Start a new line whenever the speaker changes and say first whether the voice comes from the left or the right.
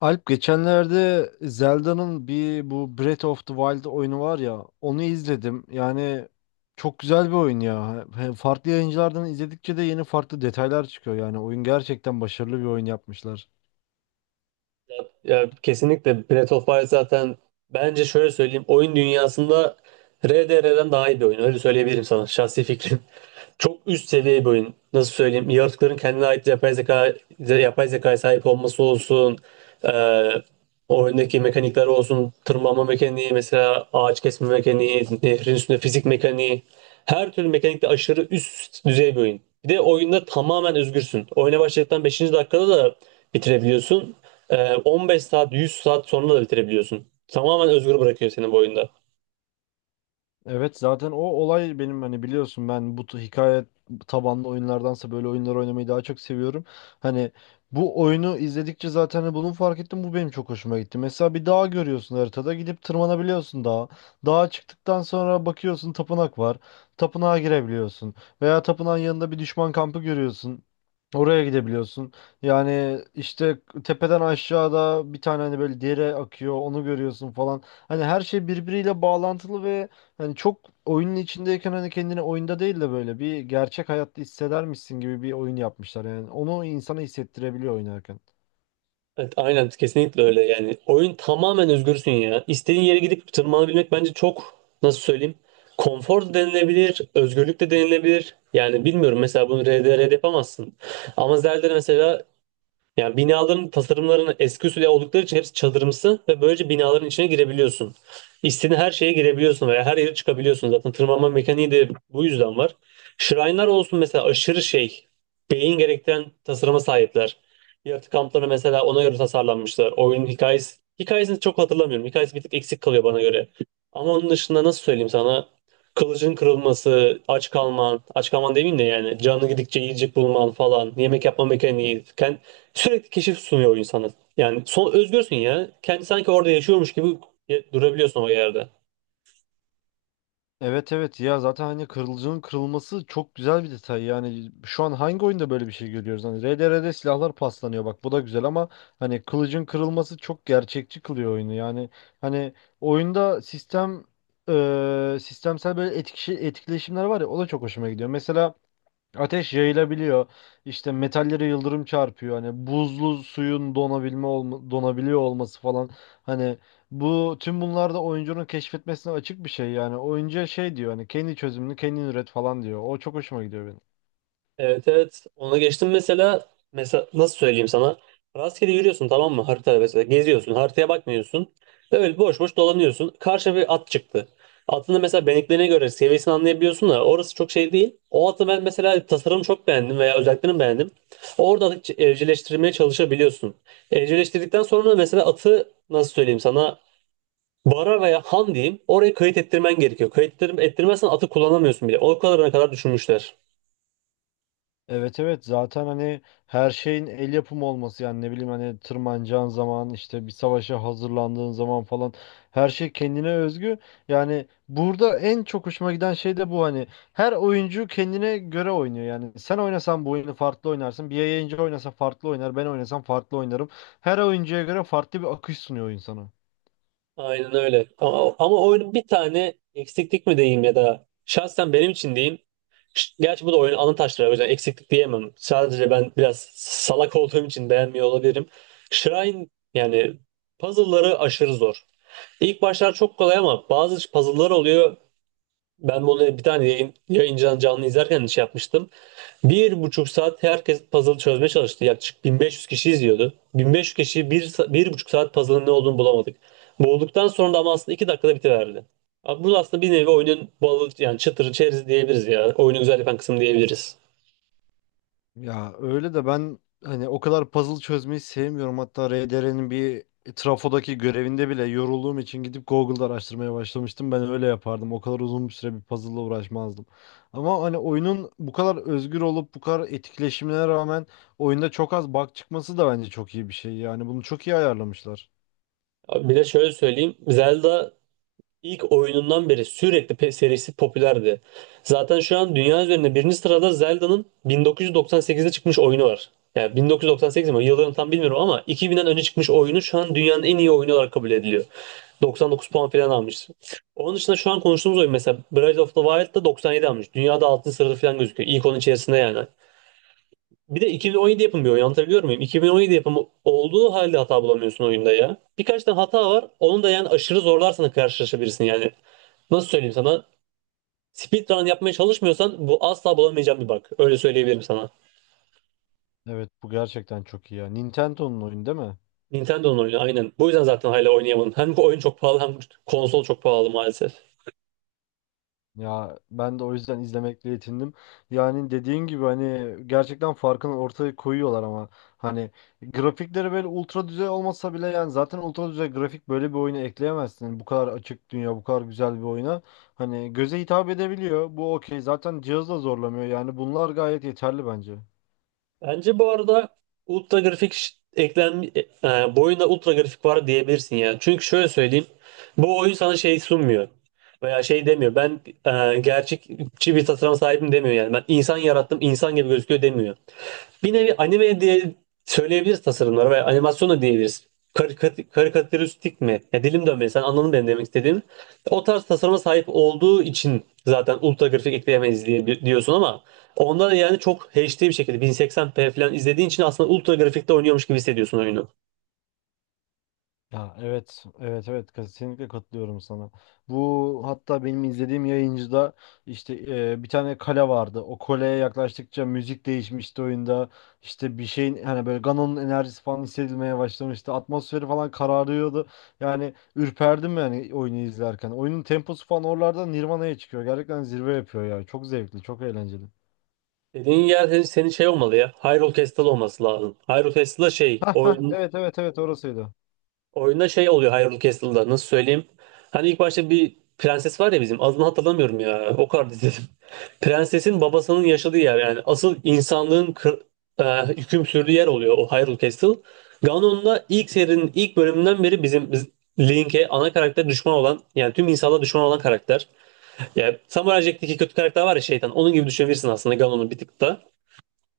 left: Alp geçenlerde Zelda'nın bir bu Breath of the Wild oyunu var ya onu izledim. Çok güzel bir oyun ya. Farklı yayıncılardan izledikçe de yeni farklı detaylar çıkıyor. Yani oyun gerçekten başarılı bir oyun yapmışlar.
right: Ya kesinlikle Breath of Fire zaten, bence şöyle söyleyeyim, oyun dünyasında RDR'den daha iyi bir oyun. Öyle söyleyebilirim sana, şahsi fikrim. Çok üst seviye bir oyun. Nasıl söyleyeyim? Yaratıkların kendine ait yapay zeka, yapay zekaya sahip olması olsun. E, Oyundaki mekanikler olsun. Tırmanma mekaniği mesela, ağaç kesme mekaniği, nehrin üstünde fizik mekaniği. Her türlü mekanikte aşırı üst düzey bir oyun. Bir de oyunda tamamen özgürsün. Oyuna başladıktan beşinci dakikada da bitirebiliyorsun. 15 saat, 100 saat sonra da bitirebiliyorsun. Tamamen özgür bırakıyor seni bu oyunda.
left: Evet, zaten o olay benim, hani biliyorsun, ben bu hikaye tabanlı oyunlardansa böyle oyunlar oynamayı daha çok seviyorum. Hani bu oyunu izledikçe zaten hani bunu fark ettim, bu benim çok hoşuma gitti. Mesela bir dağ görüyorsun haritada, gidip tırmanabiliyorsun dağa. Dağa çıktıktan sonra bakıyorsun tapınak var. Tapınağa girebiliyorsun. Veya tapınağın yanında bir düşman kampı görüyorsun. Oraya gidebiliyorsun. Yani işte tepeden aşağıda bir tane hani böyle dere akıyor, onu görüyorsun falan. Hani her şey birbiriyle bağlantılı ve hani çok, oyunun içindeyken hani kendini oyunda değil de böyle bir gerçek hayatta hissedermişsin gibi bir oyun yapmışlar. Yani onu insana hissettirebiliyor oynarken.
right: Evet, aynen, kesinlikle öyle. Yani oyun, tamamen özgürsün ya. İstediğin yere gidip tırmanabilmek bence çok, nasıl söyleyeyim, konfor da denilebilir, özgürlük de denilebilir. Yani bilmiyorum, mesela bunu RDR'de yapamazsın. Ama Zelda'da mesela, yani binaların tasarımlarını eski usul oldukları için hepsi çadırımsı ve böylece binaların içine girebiliyorsun. İstediğin her şeye girebiliyorsun veya her yere çıkabiliyorsun. Zaten tırmanma mekaniği de bu yüzden var. Shrine'lar olsun mesela, aşırı şey, beyin gerektiren tasarıma sahipler. Yaratık kampları mesela ona göre tasarlanmışlar. Oyunun hikayesi, hikayesini çok hatırlamıyorum. Hikayesi bir tık eksik kalıyor bana göre. Ama onun dışında, nasıl söyleyeyim sana? Kılıcın kırılması, aç kalman, aç kalman demeyeyim de, yani canı gidikçe yiyecek bulman falan, yemek yapma mekaniği, sürekli keşif sunuyor oyun sana. Yani son özgürsün ya. Kendi sanki orada yaşıyormuş gibi durabiliyorsun o yerde.
left: Evet, evet ya, zaten hani kırılıcının kırılması çok güzel bir detay. Yani şu an hangi oyunda böyle bir şey görüyoruz? Hani RDR'de silahlar paslanıyor, bak bu da güzel ama hani kılıcın kırılması çok gerçekçi kılıyor oyunu. Yani hani oyunda sistem, sistemsel böyle etki, etkileşimler var ya, o da çok hoşuma gidiyor. Mesela ateş yayılabiliyor. İşte metallere yıldırım çarpıyor. Hani buzlu suyun donabiliyor olması falan. Hani bu tüm bunlar da oyuncunun keşfetmesine açık bir şey yani. Oyuncuya şey diyor, hani kendi çözümünü kendin üret falan diyor. O çok hoşuma gidiyor benim.
right: Evet, evet. Ona geçtim mesela. Mesela, nasıl söyleyeyim sana? Rastgele yürüyorsun, tamam mı? Haritada mesela geziyorsun, haritaya bakmıyorsun. Böyle boş boş dolanıyorsun. Karşına bir at çıktı. Atın da mesela beneklerine göre seviyesini anlayabiliyorsun da orası çok şey değil. O atı ben mesela, tasarımı çok beğendim veya özelliklerini beğendim. Orada atı evcilleştirmeye çalışabiliyorsun. Evcilleştirdikten sonra mesela atı, nasıl söyleyeyim sana, Vara veya Han diyeyim, oraya kayıt ettirmen gerekiyor. Kayıt ettirmezsen atı kullanamıyorsun bile. O kadarına kadar düşünmüşler.
left: Evet evet, zaten hani her şeyin el yapımı olması, yani ne bileyim hani tırmanacağın zaman, işte bir savaşa hazırlandığın zaman falan, her şey kendine özgü. Yani burada en çok hoşuma giden şey de bu, hani her oyuncu kendine göre oynuyor, yani sen oynasan bu oyunu farklı oynarsın, bir yayıncı oynasa farklı oynar, ben oynasam farklı oynarım. Her oyuncuya göre farklı bir akış sunuyor oyun sana.
right: Aynen öyle. Ama oyunun bir tane eksiklik mi diyeyim, ya da şahsen benim için diyeyim. Gerçi bu da oyunun ana taşları, o yüzden eksiklik diyemem. Sadece ben biraz salak olduğum için beğenmiyor olabilirim. Shrine, yani puzzle'ları aşırı zor. İlk başlar çok kolay, ama bazı puzzle'lar oluyor. Ben bunu bir tane yayın canlı izlerken şey yapmıştım. Bir buçuk saat herkes puzzle çözmeye çalıştı. Yaklaşık 1500 kişi izliyordu. 1500 kişi bir buçuk saat puzzle'ın ne olduğunu bulamadık. Bulduktan sonra da ama aslında iki dakikada bitiverdi. Abi bu aslında bir nevi oyunun balı, yani çıtırı çerezi diyebiliriz ya. Oyunu güzel yapan kısım diyebiliriz.
left: Ya öyle de, ben hani o kadar puzzle çözmeyi sevmiyorum. Hatta RDR'nin bir trafodaki görevinde bile yorulduğum için gidip Google'da araştırmaya başlamıştım. Ben öyle yapardım. O kadar uzun bir süre bir puzzle'la uğraşmazdım. Ama hani oyunun bu kadar özgür olup bu kadar etkileşimine rağmen oyunda çok az bug çıkması da bence çok iyi bir şey. Yani bunu çok iyi ayarlamışlar.
right: Abi bir de şöyle söyleyeyim. Zelda, İlk oyunundan beri sürekli serisi popülerdi. Zaten şu an dünya üzerinde birinci sırada Zelda'nın 1998'de çıkmış oyunu var. Yani 1998 mi, yıllarını tam bilmiyorum, ama 2000'den önce çıkmış oyunu şu an dünyanın en iyi oyunu olarak kabul ediliyor. 99 puan falan almış. Onun dışında şu an konuştuğumuz oyun mesela, Breath of the Wild'da 97 almış. Dünyada 6. sırada falan gözüküyor, İlk onun içerisinde yani. Bir de 2017 yapımı bir oyun, anlatabiliyor muyum? 2017 yapımı olduğu halde hata bulamıyorsun oyunda ya. Birkaç tane hata var, onu da yani aşırı zorlarsan karşılaşabilirsin yani. Nasıl söyleyeyim sana? Speedrun yapmaya çalışmıyorsan bu asla bulamayacağım bir bug. Öyle söyleyebilirim sana.
left: Evet, bu gerçekten çok iyi ya. Nintendo'nun oyunu değil mi?
right: Nintendo'nun oyunu, aynen. Bu yüzden zaten hala oynayamadım. Hem bu oyun çok pahalı, hem konsol çok pahalı maalesef.
left: Ya ben de o yüzden izlemekle yetindim. Yani dediğin gibi hani gerçekten farkını ortaya koyuyorlar ama hani grafikleri böyle ultra düzey olmasa bile, yani zaten ultra düzey grafik böyle bir oyuna ekleyemezsin. Hani bu kadar açık dünya, bu kadar güzel bir oyuna. Hani göze hitap edebiliyor. Bu okey. Zaten cihaz da zorlamıyor. Yani bunlar gayet yeterli bence.
right: Bence bu arada ultra grafik, bu oyunda ultra grafik var diyebilirsin ya. Çünkü şöyle söyleyeyim, bu oyun sana şey sunmuyor, veya şey demiyor. Ben, gerçekçi bir tasarıma sahibim demiyor yani. Ben insan yarattım, insan gibi gözüküyor demiyor. Bir nevi anime diye söyleyebiliriz tasarımlara, veya animasyon da diyebiliriz. Karikat, karikatüristik mi? Ya, dilim dönmedi. Sen anladın benim demek istediğim. O tarz tasarıma sahip olduğu için zaten ultra grafik ekleyemeyiz diye diyorsun, ama onda da yani çok HD bir şekilde 1080p falan izlediğin için aslında ultra grafikte oynuyormuş gibi hissediyorsun oyunu.
left: Ya evet, evet, evet, kesinlikle katılıyorum sana. Bu hatta benim izlediğim yayıncıda işte, bir tane kale vardı. O kaleye yaklaştıkça müzik değişmişti oyunda. İşte bir şeyin hani böyle Ganon'un enerjisi falan hissedilmeye başlamıştı. Atmosferi falan kararıyordu. Yani ürperdim yani oyunu izlerken. Oyunun temposu falan oralarda Nirvana'ya çıkıyor. Gerçekten zirve yapıyor ya. Çok zevkli, çok eğlenceli.
right: Dediğin yer senin şey olmalı ya, Hyrule Castle olması lazım. Hyrule Castle şey
left: Ha ha,
right: oyun
left: evet evet evet, orasıydı.
right: Oyunda şey oluyor Hyrule Castle'da, nasıl söyleyeyim. Hani ilk başta bir prenses var ya bizim, adını hatırlamıyorum ya, o kadar izledim. Prensesin babasının yaşadığı yer, yani asıl insanlığın hüküm sürdüğü yer oluyor o Hyrule Castle. Ganon'da ilk serinin ilk bölümünden beri bizim, Link'e, ana karakter, düşman olan yani tüm insanlara düşman olan karakter. Yani Samurai Jack'teki kötü karakter var ya, şeytan, onun gibi düşünebilirsin aslında Ganon'u bir tık da.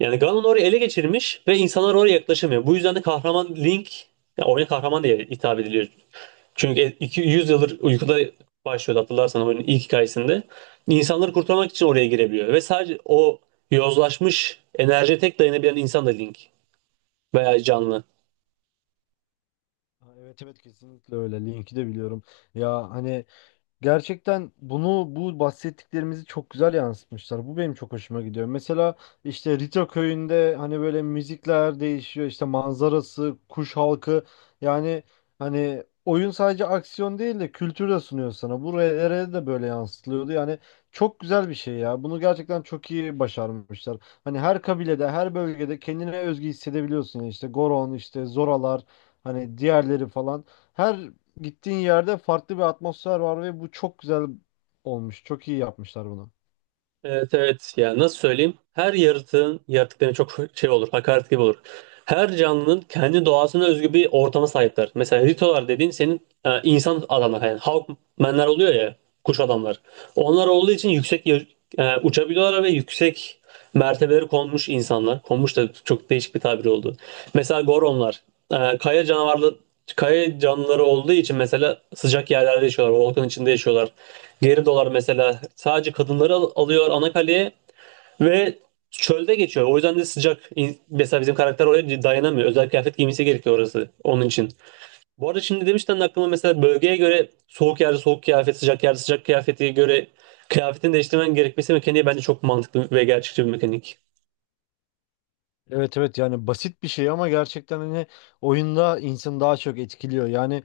right: Yani Ganon orayı ele geçirmiş ve insanlar oraya yaklaşamıyor. Bu yüzden de kahraman Link, ya oyuna kahraman diye hitap ediliyor, çünkü 100 yıldır uykuda başlıyordu, hatırlarsan oyunun ilk hikayesinde. İnsanları kurtarmak için oraya girebiliyor. Ve sadece o yozlaşmış enerjiye tek dayanabilen insan da Link, veya canlı.
left: Ha, evet evet, kesinlikle öyle. Link'i de biliyorum. Ya hani gerçekten bunu, bu bahsettiklerimizi çok güzel yansıtmışlar. Bu benim çok hoşuma gidiyor. Mesela işte Rito köyünde hani böyle müzikler değişiyor, işte manzarası, kuş halkı, yani hani oyun sadece aksiyon değil de kültür de sunuyor sana. Buraya de böyle yansıtılıyordu. Yani çok güzel bir şey ya. Bunu gerçekten çok iyi başarmışlar. Hani her kabilede, her bölgede kendine özgü hissedebiliyorsun ya. İşte Goron, işte Zoralar, hani diğerleri falan. Her gittiğin yerde farklı bir atmosfer var ve bu çok güzel olmuş. Çok iyi yapmışlar bunu.
right: Evet, evet. Yani nasıl söyleyeyim? Her yaratığın, yaratıkların çok şey olur, hakaret gibi olur. Her canlının kendi doğasına özgü bir ortama sahipler. Mesela Ritolar dediğin senin, insan adamlar, yani Hawkmenler oluyor ya, kuş adamlar. Onlar olduğu için yüksek, uçabiliyorlar ve yüksek mertebeleri konmuş insanlar. Konmuş da çok değişik bir tabir oldu. Mesela Goronlar, kaya canavarlı, kaya canlıları olduğu için mesela sıcak yerlerde yaşıyorlar, volkan içinde yaşıyorlar. Geridolar mesela, sadece kadınları alıyor ana kaleye ve çölde geçiyor. O yüzden de sıcak. Mesela bizim karakter oraya dayanamıyor, özel kıyafet giymesi gerekiyor, orası onun için. Bu arada şimdi demişten de aklıma, mesela bölgeye göre soğuk yerde soğuk kıyafet, sıcak yerde sıcak kıyafete göre kıyafetini değiştirmen gerekmesi mekaniği, bence çok mantıklı ve gerçekçi bir mekanik.
left: Evet evet, yani basit bir şey ama gerçekten hani oyunda insanı daha çok etkiliyor. Yani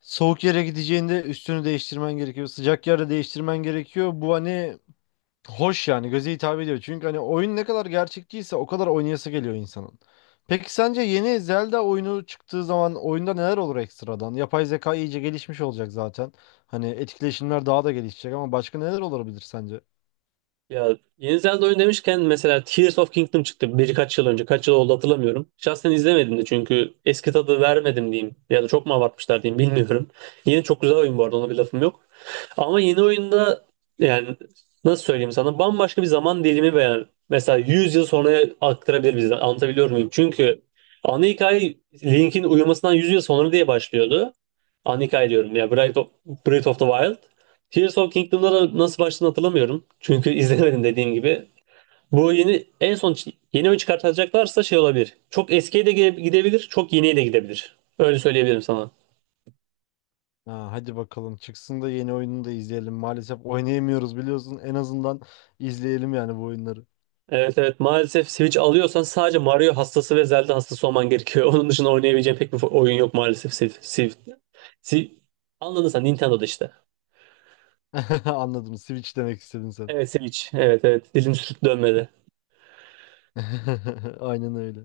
left: soğuk yere gideceğinde üstünü değiştirmen gerekiyor. Sıcak yere değiştirmen gerekiyor. Bu hani hoş, yani göze hitap ediyor. Çünkü hani oyun ne kadar gerçekçiyse o kadar oynayası geliyor insanın. Peki sence yeni Zelda oyunu çıktığı zaman oyunda neler olur ekstradan? Yapay zeka iyice gelişmiş olacak zaten. Hani etkileşimler daha da gelişecek ama başka neler olabilir sence?
right: Ya, yeni Zelda oyun demişken, mesela Tears of Kingdom çıktı birkaç yıl önce. Kaç yıl oldu hatırlamıyorum. Şahsen izlemedim de, çünkü eski tadı vermedim diyeyim, ya da çok mu abartmışlar diyeyim, bilmiyorum. Yeni çok güzel oyun bu arada, ona bir lafım yok. Ama yeni oyunda, yani nasıl söyleyeyim sana, bambaşka bir zaman dilimi, veya mesela 100 yıl sonra aktarabilir bizi. Anlatabiliyor muyum? Çünkü ana hikaye Link'in uyumasından 100 yıl sonra diye başlıyordu. Anika diyorum ya, Breath of the Wild. Tears of Kingdom'da da nasıl başladığını hatırlamıyorum, çünkü izlemedim, dediğim gibi. Bu yeni, en son yeni oyun çıkartacaklarsa şey olabilir, çok eskiye de gidebilir, çok yeniye de gidebilir. Öyle söyleyebilirim sana.
left: Ha, hadi bakalım çıksın da yeni oyununu da izleyelim. Maalesef oynayamıyoruz biliyorsun. En azından izleyelim yani bu oyunları.
right: Evet, evet, maalesef. Switch alıyorsan sadece Mario hastası ve Zelda hastası olman gerekiyor. Onun dışında oynayabileceğin pek bir oyun yok maalesef. Siv, Siv, Siv. Anladın sen, Nintendo'da işte.
left: Anladım. Switch demek istedin sen.
right: Evet, Switch. Evet, evet, dilim sürçüp dönmedi.
left: Aynen öyle.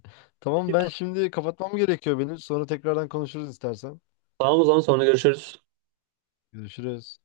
right: Peki,
left: Tamam, ben şimdi kapatmam gerekiyor benim. Sonra tekrardan konuşuruz istersen.
right: tamam, o zaman sonra görüşürüz.
left: Görüşürüz.